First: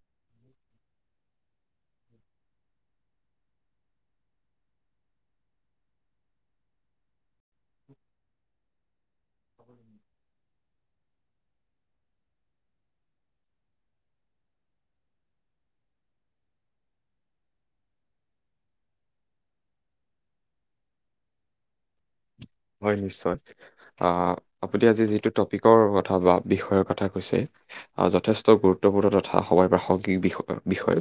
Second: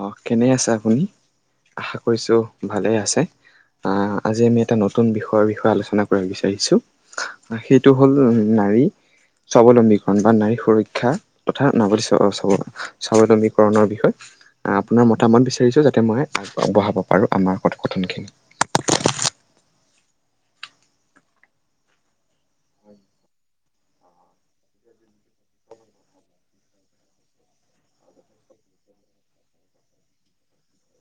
অ' কেনে আছে আপুনি? আশা কৰিছো ভালে আছে। আ আজি আমি এটা নতুন বিষয়ৰ বিষয়ে আলোচনা কৰিব বিচাৰিছো। সেইটো হ'ল নাৰী স্বাৱলম্বীকৰণ বা নাৰীৰ সুৰক্ষা তথা [unintelligible] স্বাৱলম্বীকৰণৰ বিষয় আপোনাৰ মতামত বিচাৰিছো যাতে মই আগবঢ়াব পাৰো আমাৰ কথ-কথনখিনি। হয় নিশ্চয়। আ আপুনি আজি যিটো টপিকৰ কথা বা বিষয়ৰ কথা কৈছে, যথেষ্ট গুৰুত্বপূৰ্ণ তথা সময় প্ৰাসংগিক বিষয়।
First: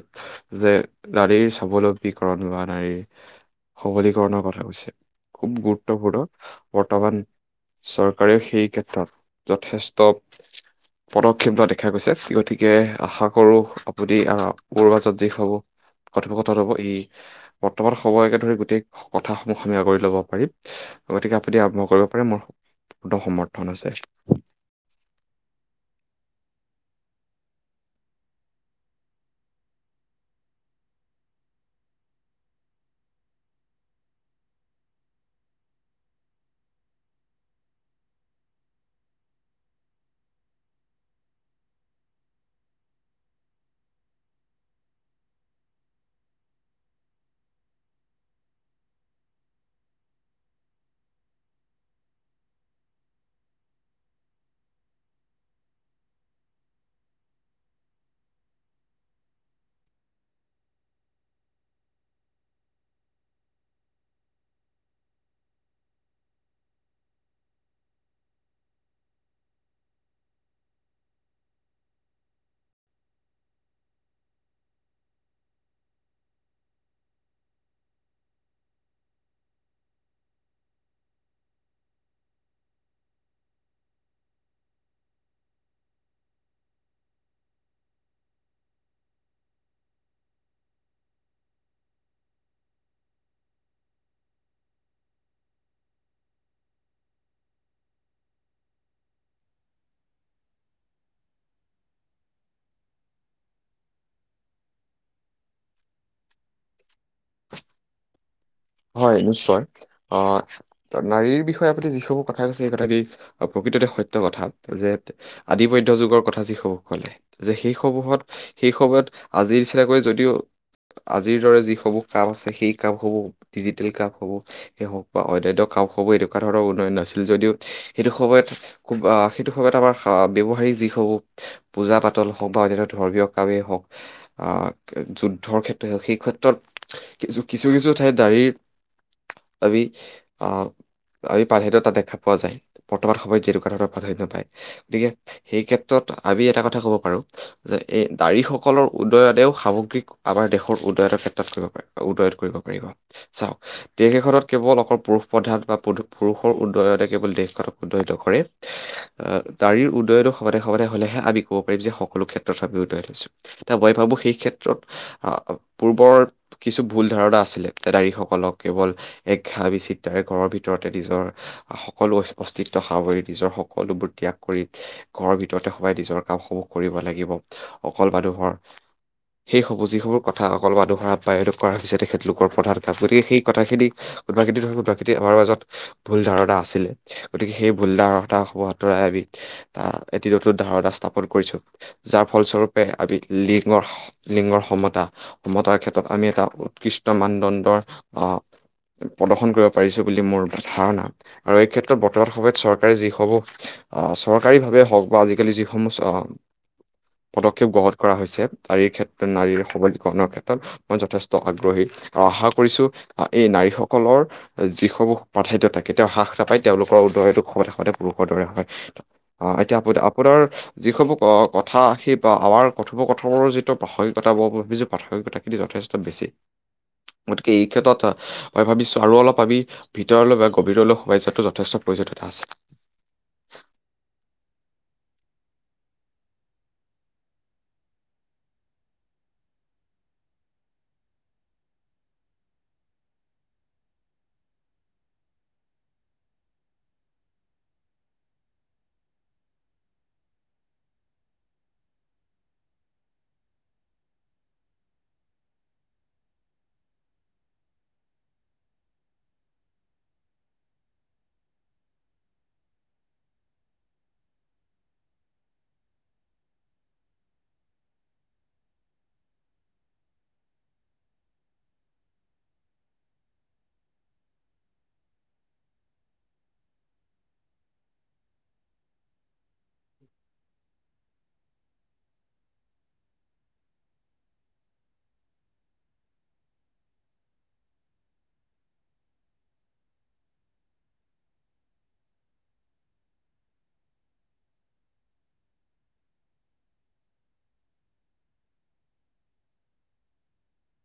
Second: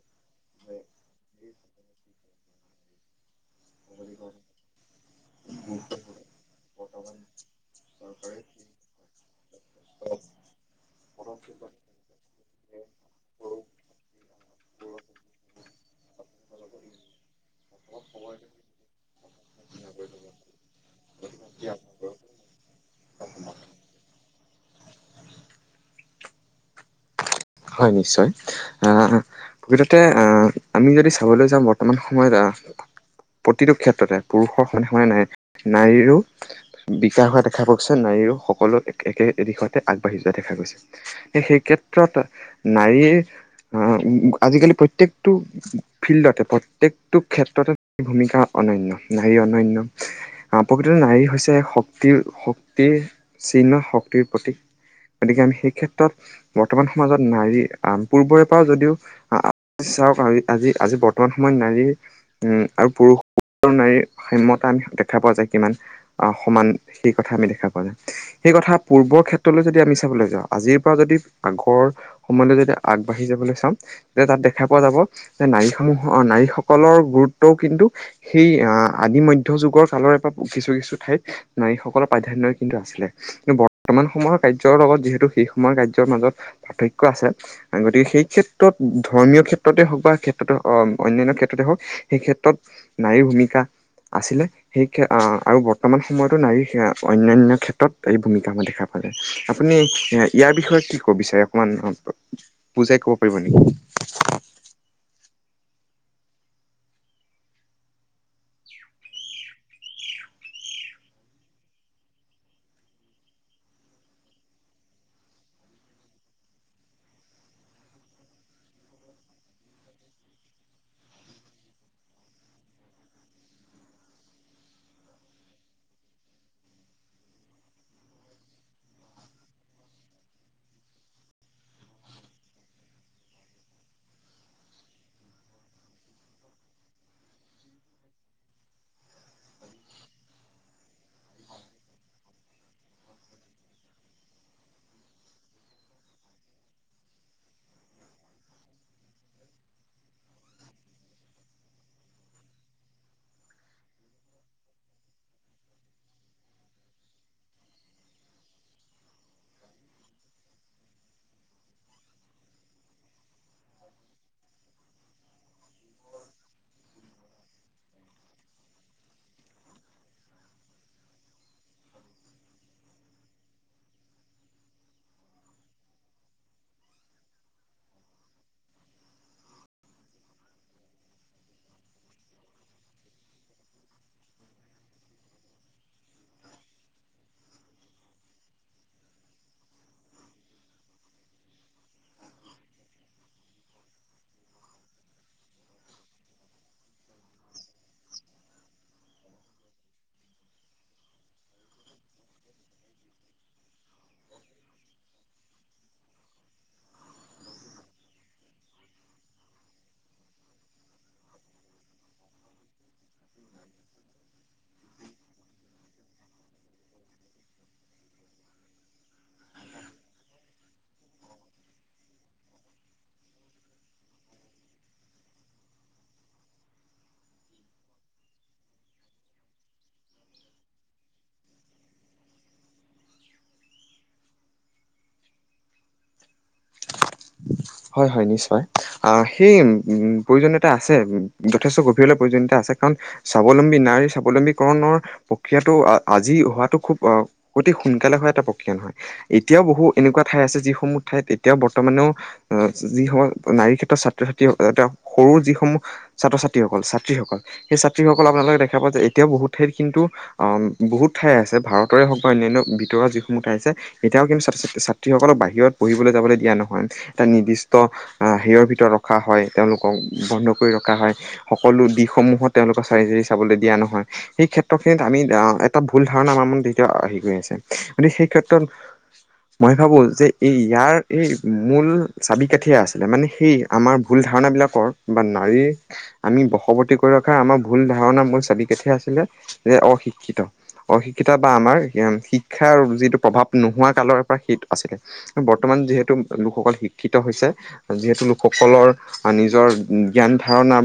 যে নাৰীৰ স্বাৱলম্বীকৰণ বা নাৰীৰ সবলীকৰণৰ কথা কৈছে। খুব গুৰুত্বপূৰ্ণ বৰ্তমান, চৰকাৰেও সেইক্ষেত্ৰত যথেষ্ট পদক্ষেপ লোৱা দেখা গৈছে। গতিকে আশা কৰো, আপুনি আ [unintelligible] যি হ'ব, কথোপকথন হ'ব, এই বৰ্তমান সময়কে ধৰি গোটেই কথাসমূহ আমি সাঙুৰি ল'ব পাৰিম। গতিকে আপুনি আৰম্ভ কৰিব পাৰে মোৰ, পূৰ্ণ সমৰ্থন আছে। হয় নিশ্চয়। প্ৰকৃততে আমি যদি চাবলৈ যাওঁ, বৰ্তমান সময়ত প্ৰতিটো ক্ষেত্ৰতে পুৰুষৰ সমানে-সমানে নাৰীৰো বিকাশ হোৱা দেখা পোৱা গৈছে। নাৰীৰো সকলো এক-একে দিশতে আগবাঢ়ি যোৱা দেখা গৈছে। সেইক্ষেত্ৰত নাৰীৰ আ আজিকালি প্ৰত্যেকটো ফিল্ডতে, প্ৰত্যেকটো ক্ষেত্ৰতে ভূমিকা অন্যান্য। নাৰী অন্যান্য। প্ৰকৃততে নাৰী হৈছে শক্তিৰ-শক্তিৰ চিহ্ন, শক্তিৰ প্ৰতীক। গতিকে আমি সেইক্ষেত্ৰত বৰ্তমান মাজত নাৰী পূৰ্বৰে পৰা যদিও, চাওক আজি-আজি বৰ্তমান সময়ত নাৰীৰ উম আৰু পুৰুষ আৰু নাৰীৰ [unintelligible] দেখা পোৱা যায়, কিমান? আ সমান সেইকথা আমি দেখা পোৱা যায়। সেইকথা পূৰ্বৰ ক্ষেত্ৰলৈ যদি আমি চাবলৈ যাওঁ, আজিৰ পৰা যদি আগৰ সময়লৈ যদি আগবাঢ়ি যাবলৈ চাওঁ, তেতিয়া তাত দেখা পোৱা যাব যে, নাৰীসমূহৰ-নাৰীসকলৰ গুৰুত্বও কিন্তু সেই আহ আদি-মধ্যযুগৰ কালৰে পৰা কিছু-কিছু ঠাইত নাৰীসকলৰ প্ৰাধান্য কিন্তু আছিলে। কিন্তু বৰ্তমান সময়ৰ কাৰ্যৰ লগত যিহেতু সেই সময়ৰ কাৰ্যৰ মাজত পাৰ্থক্য আছে। গতিকে সেইক্ষেত্ৰত, ধৰ্মীয় ক্ষেত্ৰতে হওক বা ক্ষেত্ৰতে অন্যান্য ক্ষেত্ৰতে হওক, সেইক্ষেত্ৰত নাৰীৰ ভূমিকা আছিলে। সেই আৰু বৰ্তমান সময়তো নাৰীৰ অন্যান্য ক্ষেত্ৰত এই ভূমিকা আমাৰ দেখা পালে। আপুনি ইয়াৰ বিষয়ে কি ক'ব বিচাৰে? অকমান বুজাই ক'ব পাৰিব নেকি? হয় নিশ্চয়। আ নাৰীৰ বিষয়ে আপুনি যিসমূহ কথা কৈছে সেইটো কথা প্ৰকৃততে সত্য কথা। যে আদি-মধ্যযুগৰ কথা যিসমূহ ক'লে যে সেইসমূহত, সেইসময়ত আজিৰ নিচিনাকৈ যদিও, আজিৰ দৰে যিসমূহ কাম আছে সেই কামসমূহ ডিজিটেল কামসমূহ [unintelligible] বা অন্যান্য কাম হ'ব এনেকুৱা ধৰণৰ উন্নয়ন নাছিল যদিও, সেইটো সময়ত খুব সেইটো সময়ত আমাৰ ব্যৱহাৰিক যিসমূহ পূজা-পাতল হওক বা অন্যান্য ধৰ্মীয় কামেই হওক, যুদ্ধৰ ক্ষেত্ৰই হওক, সেইক্ষেত্ৰত কিছু-কিছু ঠাইত নাৰীৰ আমি, আ আমি প্ৰাধান্যতা দেখা পোৱা যায়। বৰ্তমান সময়ত যেনেকুৱা ধৰণৰ প্ৰাধান্য পায়। গতিকে সেইক্ষেত্ৰত আমি এটা কথা ক'ব পাৰো, যে এই নাৰীসকলৰ উন্নয়নেও সামগ্ৰীক আমাৰ দেশৰ উন্নয়ন ক্ষেত্ৰত কৰিব পাৰে, উন্নয়ন কৰিব পাৰিব। চাওক, দেশ এখনত কেৱল অকল পুৰুষ প্ৰধান বা পুৰুষৰ উন্নয়নে কেৱল দেশখনক উন্নয়ন নকৰে। নাৰীৰ উন্নয়নো সমানে-সমানে হ'লেহে আমি ক'ব পাৰিম যে সকলো ক্ষেত্ৰত আমি উন্নয়ন হৈছোঁ। এতিয়া মই ভাবো সেইক্ষেত্ৰত পূৰ্বৰ কিছু ভুল ধাৰণা আছিলে। নাৰীসকলক কেৱল এক বিচিত্ৰাৰে ঘৰৰ ভিতৰতে নিজৰ সকলো অস্তিত্ব সামৰি, নিজৰ সকলোবোৰ ত্যাগ কৰি, ঘৰৰ ভিতৰতে সোমাই নিজৰ কামসমূহ কৰিব লাগিব। অকল মানুহৰ, সেইসমূহ যিসমূহ কথা অকল মানুহৰ [unintelligible] তেখেতলোক কৰ প্ৰধান কাম, গতিকে সেই কথাখিনি কোনোবা-কোনোবাখিনিত আমাৰ মাজত ভুল ধাৰণা আছিলে। গতিকে সেই ভুলধাৰণাসমূহ আঁতৰাই আমি এটি নতুন ধাৰণা স্থাপন কৰিছোঁ। যাৰ ফলস্বৰূপে আমি লিঙৰ-লিঙৰ সমতা-সমতাৰ ক্ষেত্ৰত আমি এটা উৎকৃষ্ট মানদণ্ডৰ আ প্ৰদৰ্শন কৰিব পাৰিছো বুলি মোৰ ধাৰণা। আৰু এইক্ষেত্ৰত বৰ্তমান সময়ত চৰকাৰে যিসমূহ আ চৰকাৰীভাৱে হওক বা আজিকালি যিসমূহ আ পদক্ষেপ গ্ৰহণ কৰা হৈছে । নাৰীৰ ক্ষেত্ৰত, নাৰীৰ সবলীকৰণৰ ক্ষেত্ৰত মই যথেষ্ট আগ্ৰহী আৰু আশা কৰিছোঁ, এই নাৰীসকলৰ যিসমূহ প্ৰাধান্যতা কেতিয়াও হ্ৰাস নাপায়, তেওঁলোকৰ উদয়ন সদায় পুৰুষৰ দৰে হয়। আ এতিয়া আ-আপোনাৰ যিসমূহ আ কথা সি বা আমাৰ কথোপকথনৰ যিটো প্ৰাাসংগিকতা, ভাবিছো প্ৰাসংগিকতাখিনি যথেষ্ট বেছি গতিকে এইক্ষেত্ৰত মই ভাবিছো আৰু অলপ আমি ভিতৰলৈ বা গভীৰলৈ সোমাই যোৱাটো যথেষ্ট প্ৰয়োজনীয়তা আছে। হয় হয় নিশ্চয়। আ সেই, উম প্ৰয়োজনীয়তা আছে। যথেষ্ট গভীৰলৈ প্ৰয়োজনীয়তা আছে, কাৰণ স্বাৱলম্বী নাৰীৰ স্বাৱলম্বীকৰণৰ প্ৰক্ৰিয়াটো আজি হোৱাটো খুব অতি সোনকালে হোৱা এটা প্ৰক্ৰিয়া নহয় । এতিয়াও বহু এনেকুৱা ঠাই আছে যিসমূহ ঠাইত এতিয়াও বৰ্তমানেও আ যিসময়ত নাৰীক্ষেত্ৰত ছাত্ৰ-ছাত্ৰী যাতে, সৰু যিসমূহ ছাত্ৰ-ছাত্ৰীসকল, ছাত্ৰীসকল। সেই ছাত্ৰীসকলক আপোনালোকে দেখা পায় যে এতিয়াও বহুত ঠাইত কিন্তু, আ বহুত ঠাই আছে ভাৰতেৰে হওক বা অন্যান্য ভিতৰৰ যিসমূহ ঠাই আছে, এতিয়াও কিন্তু ছাত্ৰীসকলক বাহিৰত পঢ়িবলৈ যাবলৈ দিয়া নহয়। এটা নিৰ্দিষ্ট হেৰিয়ৰ ভিতৰত ৰখা হয়। তেওঁলোকক বন্ধ কৰি ৰখা হয়, সকলো দিশসমূহত তেওঁলোকৰ চালি-জাৰী চাবলৈ দিয়া নহয়। সেই ক্ষেত্ৰখিনিত আমি এটা ভুল ধাৰণা আমাৰ মনত এতিয়া হেৰি কৰি আছে। গতিকে সেইক্ষেত্ৰত মই ভাবো যে এই ইয়াৰ এই মূল চাবিকাঠিয়ে আছিলে, মানে সেই আমাৰ ভুল ধাৰণাবিলাকৰ বা নাৰী‍ক আমি বশৱৰ্তী কৰি ৰখাৰ আমাৰ ভুল ধাৰণা মূল চাবিকাঠিয়ে আছিলে যে অশিক্ষিত। অশিক্ষিত বা আমাৰ শিক্ষাৰ যিটো প্ৰভাৱ নোহোৱা কালৰ পৰা সেই আছিলে বৰ্তমান যিহেতু লোকসকল শিক্ষিত হৈছে, যিহেতু লোকসকলৰ নিজৰ জ্ঞান-ধাৰণা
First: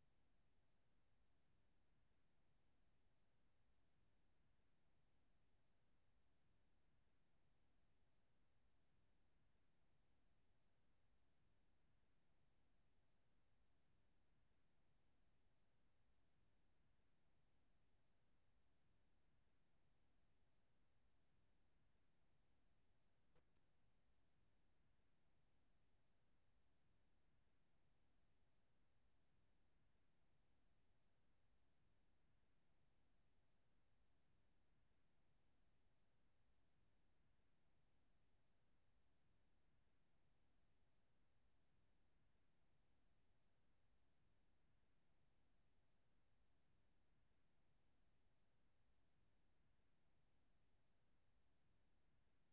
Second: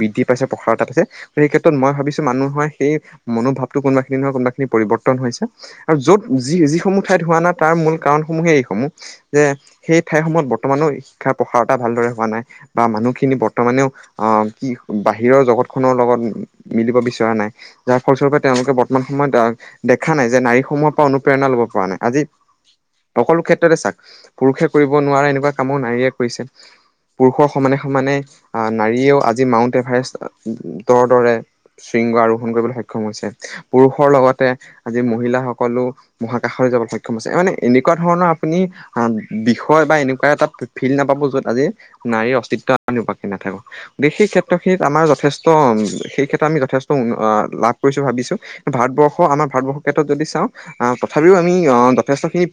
বৃদ্ধি পাইছে, প্ৰসাৰতা পাইছে। আৰু সেইক্ষেত্ৰত মই ভাবিছোঁ মানুহৰ সেই মনোভাৱটো কোনোবাখিনি নহয় কোনোবাখিনি পৰিৱৰ্তন হৈছে আৰু য'ত যি যিসমূহ ঠাইত হোৱা নাই তাৰ মূল কাৰণসমূহে এইসমূহ যে সেই ঠাই সমূহত বৰ্তমানেও শিক্ষাৰ প্ৰসাৰতা ভালদৰে হোৱা নাই বা মানুহখিনি বৰ্তমানেও আহ কি বাহিৰৰ জগতখনৰ লগত মিলিব বিচৰা নাই। যাৰ ফলস্বৰূপে তেওঁলোকে বৰ্তমান সময়ত আহ দেখা নাই যে নাৰীসমূহৰ পৰা অনুপ্ৰেৰণা ল'ব পৰা নাই। আজি সকলো ক্ষেত্ৰতে চাওক পুৰুষে কৰিব নোৱাৰে এনেকুৱা কামো নাৰীয়ে কৰিছে। পুৰুষৰ সমানে সমানে নাৰীয়েও আজি মাউণ্ট এভাৰেষ্টৰ দৰে শৃংগ আৰোহণ কৰিবলৈ সক্ষম হৈছে। পুৰুষৰ লগতে আজি মহিলাসকলো মহাকাশলৈ যাবলৈ সক্ষম হৈছে। মানে এনেকুৱা ধৰণৰ আপুনি বিষয় বা এনেকুৱা এটা ফিল্ড নাপাব য'ত আজি নাৰীৰ অস্তিত্ব [unintelligible] নাথাকক। গতিকে সেই ক্ষেত্ৰখিনিত আমাৰ যথেষ্ট সেই ক্ষেত্ৰত আমি যথেষ্ট লাভ কৰিছোঁ ভাবিছোঁ। ভাৰতবৰ্ষ আমাৰ ভাৰতবৰ্ষৰ ক্ষেত্ৰত যদি চাওঁ আহ তথাপিও আমি আহ যথেষ্টখিনি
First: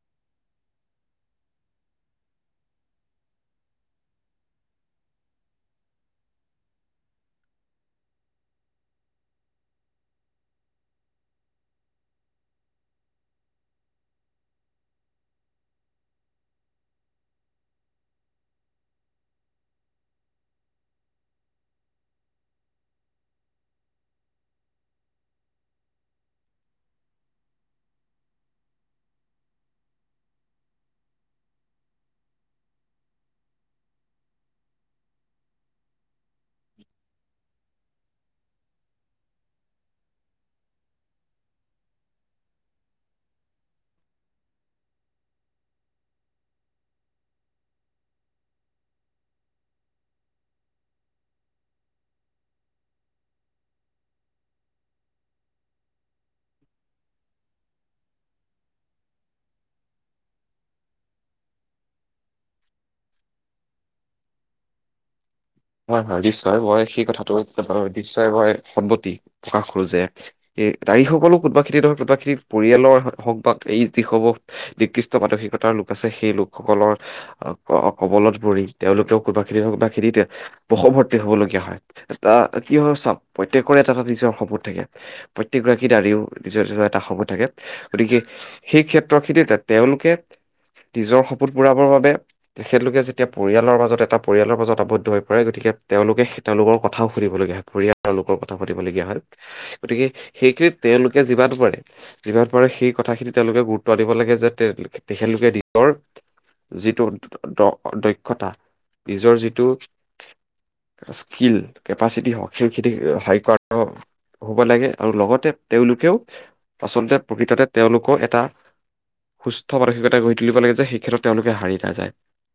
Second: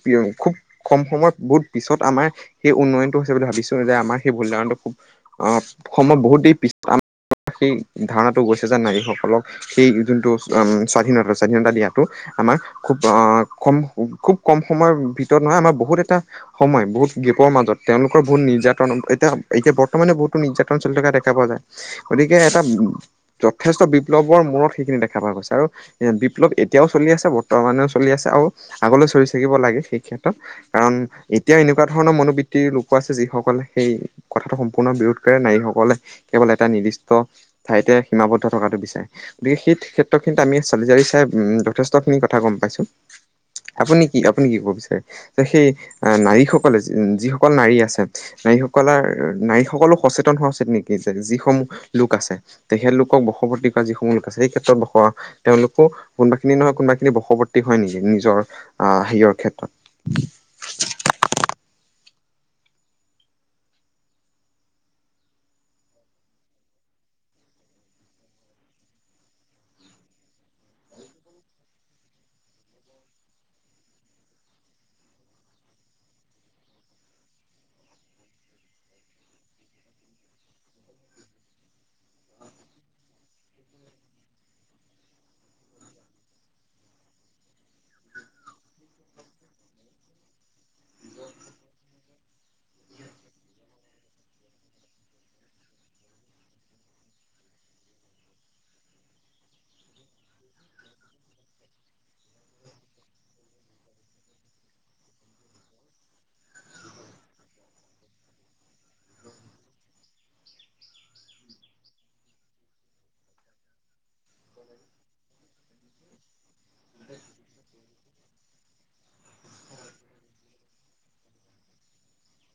খুব কম সময়ত বহুত পিছত আমাৰ সেই উন্নয়নটো হৈছে বুলি ভাবিছোঁ যে আমাৰ সেই ভুল ধাৰণটো খুব অসমত বহুত দেৰি পিছত সেই ধাৰণাটো গৈছে যে নাৰীসকলক সেই যোনটো স্বাধীনতা স্বাধীনতা দিয়াটো আমাৰ খুব কম খুব কম সময়ৰ ভিতৰত নহয় আমাৰ বহুত এটা সময় বহুত গেপৰ মাজত তেওঁলোকৰ বহুত নিৰ্যাতন এতিয়া এতিয়া বৰ্তমানে বহুতো নিৰ্যাতন চলি থকা দেখা পোৱা যায়। গতিকে এটা যথেষ্ট বিপ্লৱৰ মূৰত সেইখিনি দেখা পোৱা গৈছে আৰু বিপ্লৱ এতিয়াও চলি আছে, বৰ্তমানেও চলি আছে আৰু আগলৈ চলি থাকিব লাগে সেইক্ষেত্ৰত কাৰণ এতিয়াও এনে এনেকুৱা ধৰণৰ মনোবৃত্তিৰ লোকো আছে যিসকলে সেই কথাটো সম্পূৰ্ণ বিৰোধ কৰে নাৰীসকলে কেৱল এটা নিৰ্দিষ্ট ঠাইতে সীমাবদ্ধ থকাটো বিচাৰে। গতিকে সেইক্ষেত্ৰত কিন্তু আমি চালি-জাৰি চাই উম যথেষ্টখিনি কথা গম পাইছোঁ। আপুনি কি, আপুনি কি ক'ব বিচাৰে যে সেই নাৰী যিসকল নাৰী আছে, নাৰীসকলৰ নাৰীসকলো সচেতন হোৱা উচিত নেকি? যে যিসমূহ লোক আছে, তেখেতলোকক বশৱৰ্তী কৰা যিসমূহ লোক আছে সেই ক্ষেত্ৰত বস তেওঁলোকো কোনোবাখিনি নহয় কোনোবাখিনি বশৱৰ্তী হয় নেকি নিজৰ আহ হেৰিয়ৰ ক্ষেত্ৰত? হয়, হয়, নিশ্চয়। মই সেই কথাটো নিশ্চয় মই সন্মতি প্ৰকাশ কৰোঁ যে, এই নাৰীসকলো কোনোবাখিনিত নহয় কোনোবাখিনিত পৰিয়ালৰ হওক বা এই যিসমূহ নিকৃষ্ট মানসিকতাৰ লোক আছে সেই লোকসকলৰ কবলত পৰি তেওঁলোকেও কোনোবাখিনিত [unintelligible] বশৱৰ্তী হ'বলগীয়া হয়। এটা কি হয় চাওক, প্ৰত্যেকৰে এটা এটা নিজৰ সপোন থাকে। প্ৰত্যেকগৰাকী নাৰীও নিজৰ‌ নিজৰ এটা সপোন থাকে। গতিকে, সেইক্ষেত্ৰখিনিতে তেওঁলোকে নিজৰ সপোন পূৰাবৰ বাবে তেখেতলোকে যেতিয়া পৰিয়ালৰ মাজত এটা পৰিয়ালৰ মাজত আবদ্ধ হৈ পৰে গতিকে, তেওঁলোকে তেওঁলোকৰ কথাও শুনিবলগীয়া হয়। [unintelligible] কথা পাতিবলগীয়া হয়। গতিকে সেইখিনিত তেওঁলোকে যিমান পাৰে, যিমান পাৰে সেই কথাখিনিত তেওঁলোকে গুৰুত্ব দিব লাগে যে তেখেতলোকে নিজৰ যিটো দক্ষতা, নিজৰ যিটো স্কীল, কেপাচিটি হওক সেইখিনি [unintelligible] হ'ব লাগে আৰু লগতে তেওঁলোকেও আচলতে প্ৰকৃততে তেওঁলোকৰ এটা সুস্থ মানসিকতা গঢ়ি তুলিব লাগে যে সেই ক্ষেত্ৰত তেওঁলোকে হাৰি নাযায়।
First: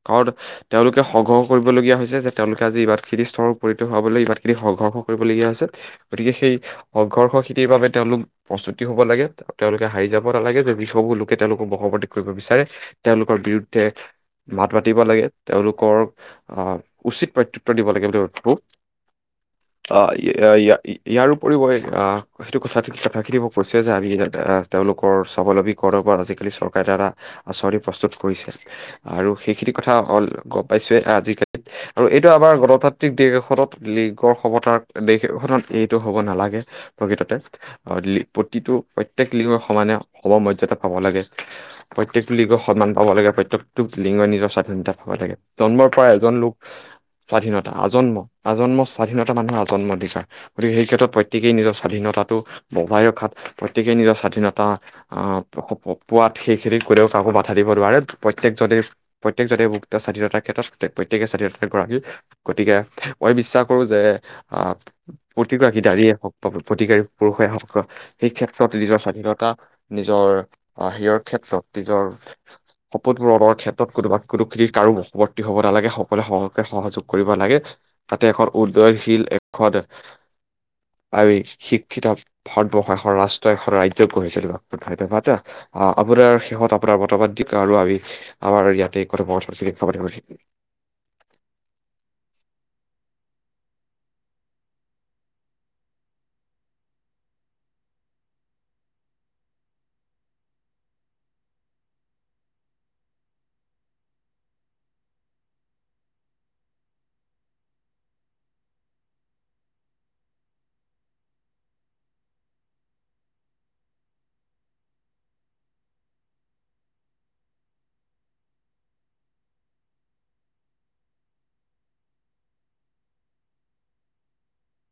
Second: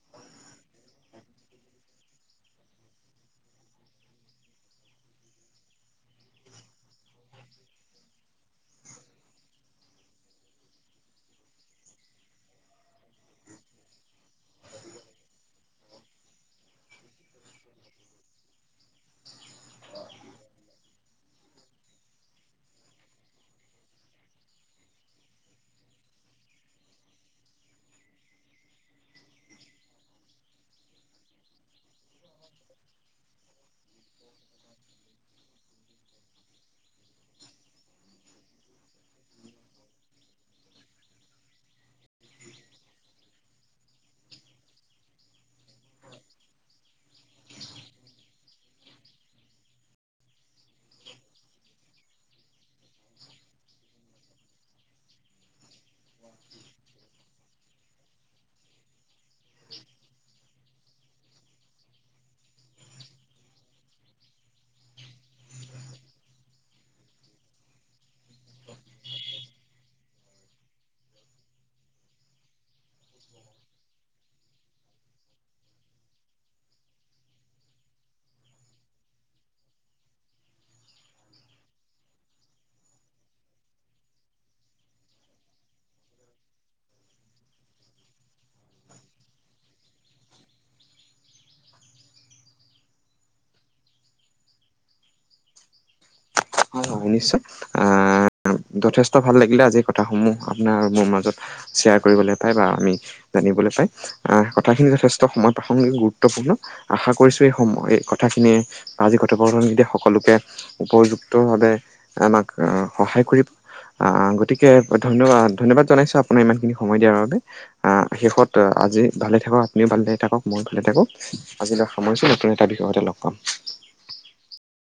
কাৰণ তেওঁলোকে সংগ্ৰহ কৰিবলগীয়া হৈছে যে তেওঁলোকে আজি ইমানখিনি স্তৰত পৰিণত হোৱাবলে ইমানখিনি সংঘৰ্ষ কৰিবলগীয়া হৈছে। গতিকে সেই সংঘৰ্ষখিনিৰ বাবে তেওঁলোক প্ৰস্তুতি হ'ব লাগে, তেওঁলোকে হাৰি যাব নালাগে যে যিসমূহলোকে তেওঁলোকক বশৱৰ্তী কৰিব বিচাৰে তেওঁলোকৰ বিৰুদ্ধে মাত মাতিব লাগে, তেওঁলোকৰ আহ উচিত প্ৰত্যুত্তৰ দিব লাগে বুলি [unintelligible] ইয়াৰ উপৰিও মই [unintelligible] তেওঁলোকৰ স্বাৱলম্বীকৰণৰ ওপৰত আজিকালি চৰকাৰে এটা-এটা আঁচনি প্ৰস্তুত কৰিছে। আৰু সেইখিনি কথা গম পাইছোৱে আজিকালি আৰু এইটো আমাৰ গণতান্ত্ৰিক দেশ এখনত লিংগৰ সমতাৰ দেশ এখনত এইটো হ'ব নালাগে। প্ৰকৃততে, প্ৰতিটো প্ৰত্যেক লিংগক সমানে সম-মৰ্যদা পাব লাগে। প্ৰত্যেক লিংগক সন্মান পাব লাগে, প্ৰত্যেকটো লিংগই নিজৰ স্বাধীনতা পাব লাগে, জন্মৰ পৰাই জনলোক স্বাধীনতা আজন্ম, আজন্ম স্বাধীনতা মানুহৰ আজন্ম অধিকাৰ। গতিকে সেইক্ষেত্ৰত প্ৰত্যেকেই নিজৰ স্বাধীনতাটো বজাই ৰখাত প্ৰত্যেকেই নিজৰ স্বাধীনতা আহ পোৱাত সেইখিনি কৰেও কাকো বাধা দিব নোৱাৰে, প্ৰত্যেকজনেই প্ৰত্যেকজনে মুক্ত স্বাধীনতাৰ ক্ষেত্ৰত প্ৰত্যেকে স্বাধীনতাৰগৰাকী, গতিকে মই বিশ্বাস কৰো যে, আহ প্ৰতিগৰাকী নাৰীয়ে হওক বা প্ৰতিকাৰী পুৰুষে হওক সেইক্ষেত্ৰত নিজৰ স্বাধীনতা নিজৰ হেয়ৰ ক্ষেত্ৰত নিজৰ শপতবোৰৰ ক্ষেত্ৰত কোনোবা কোনোখ কাৰোৰ। হ'ব নালাগে সকলোৱে সহে-সহযোগ কৰিব লাগে। তাতে এখন উদয়নশীল এখন, আমি শিক্ষিত ভাৰতবৰ্ষ এখন ৰাষ্ট্ৰ, এখন ৰাজ্য গঢ়িছিলো। ধন্যবাদ। আহ আপোনাৰ শেহত আপোনাৰ মতামত দি আৰু আমি আমাৰ ইয়াতে কথোপকথনখিনি হয় হয় নিশ্চয়। যথেষ্ট ভাল লাগিলে আজি কথাসমূহ আপোনাৰ-মোৰ মাজত শ্বেয়াৰ কৰিবলৈ পাই বা আমি জানিবলৈ পাই। কথাখিনি যথেষ্ট সময় প্ৰাসংগিক গুৰুত্বপূৰ্ণ, আশা কৰিছোঁ এই সম-এই কথাখিনিয়ে আজি কথোপকথন [unintelligible] সকলোকে উপযুক্ত যুক্তভাবে আমাক সহায় কৰিব, আহ গতিকে ধন্যবা-ধন্যবাদ জনাইছো আপোনাৰ ইমানখিনি সময় দিয়াৰ বাবে। শেষত আজি ভালে থাকক আপুনিও ভালে থাকক মই ভালে থাকো, আজিলৈ সামৰিছো নতুন এটা বিষয়ৰ সৈতে লগ পাম।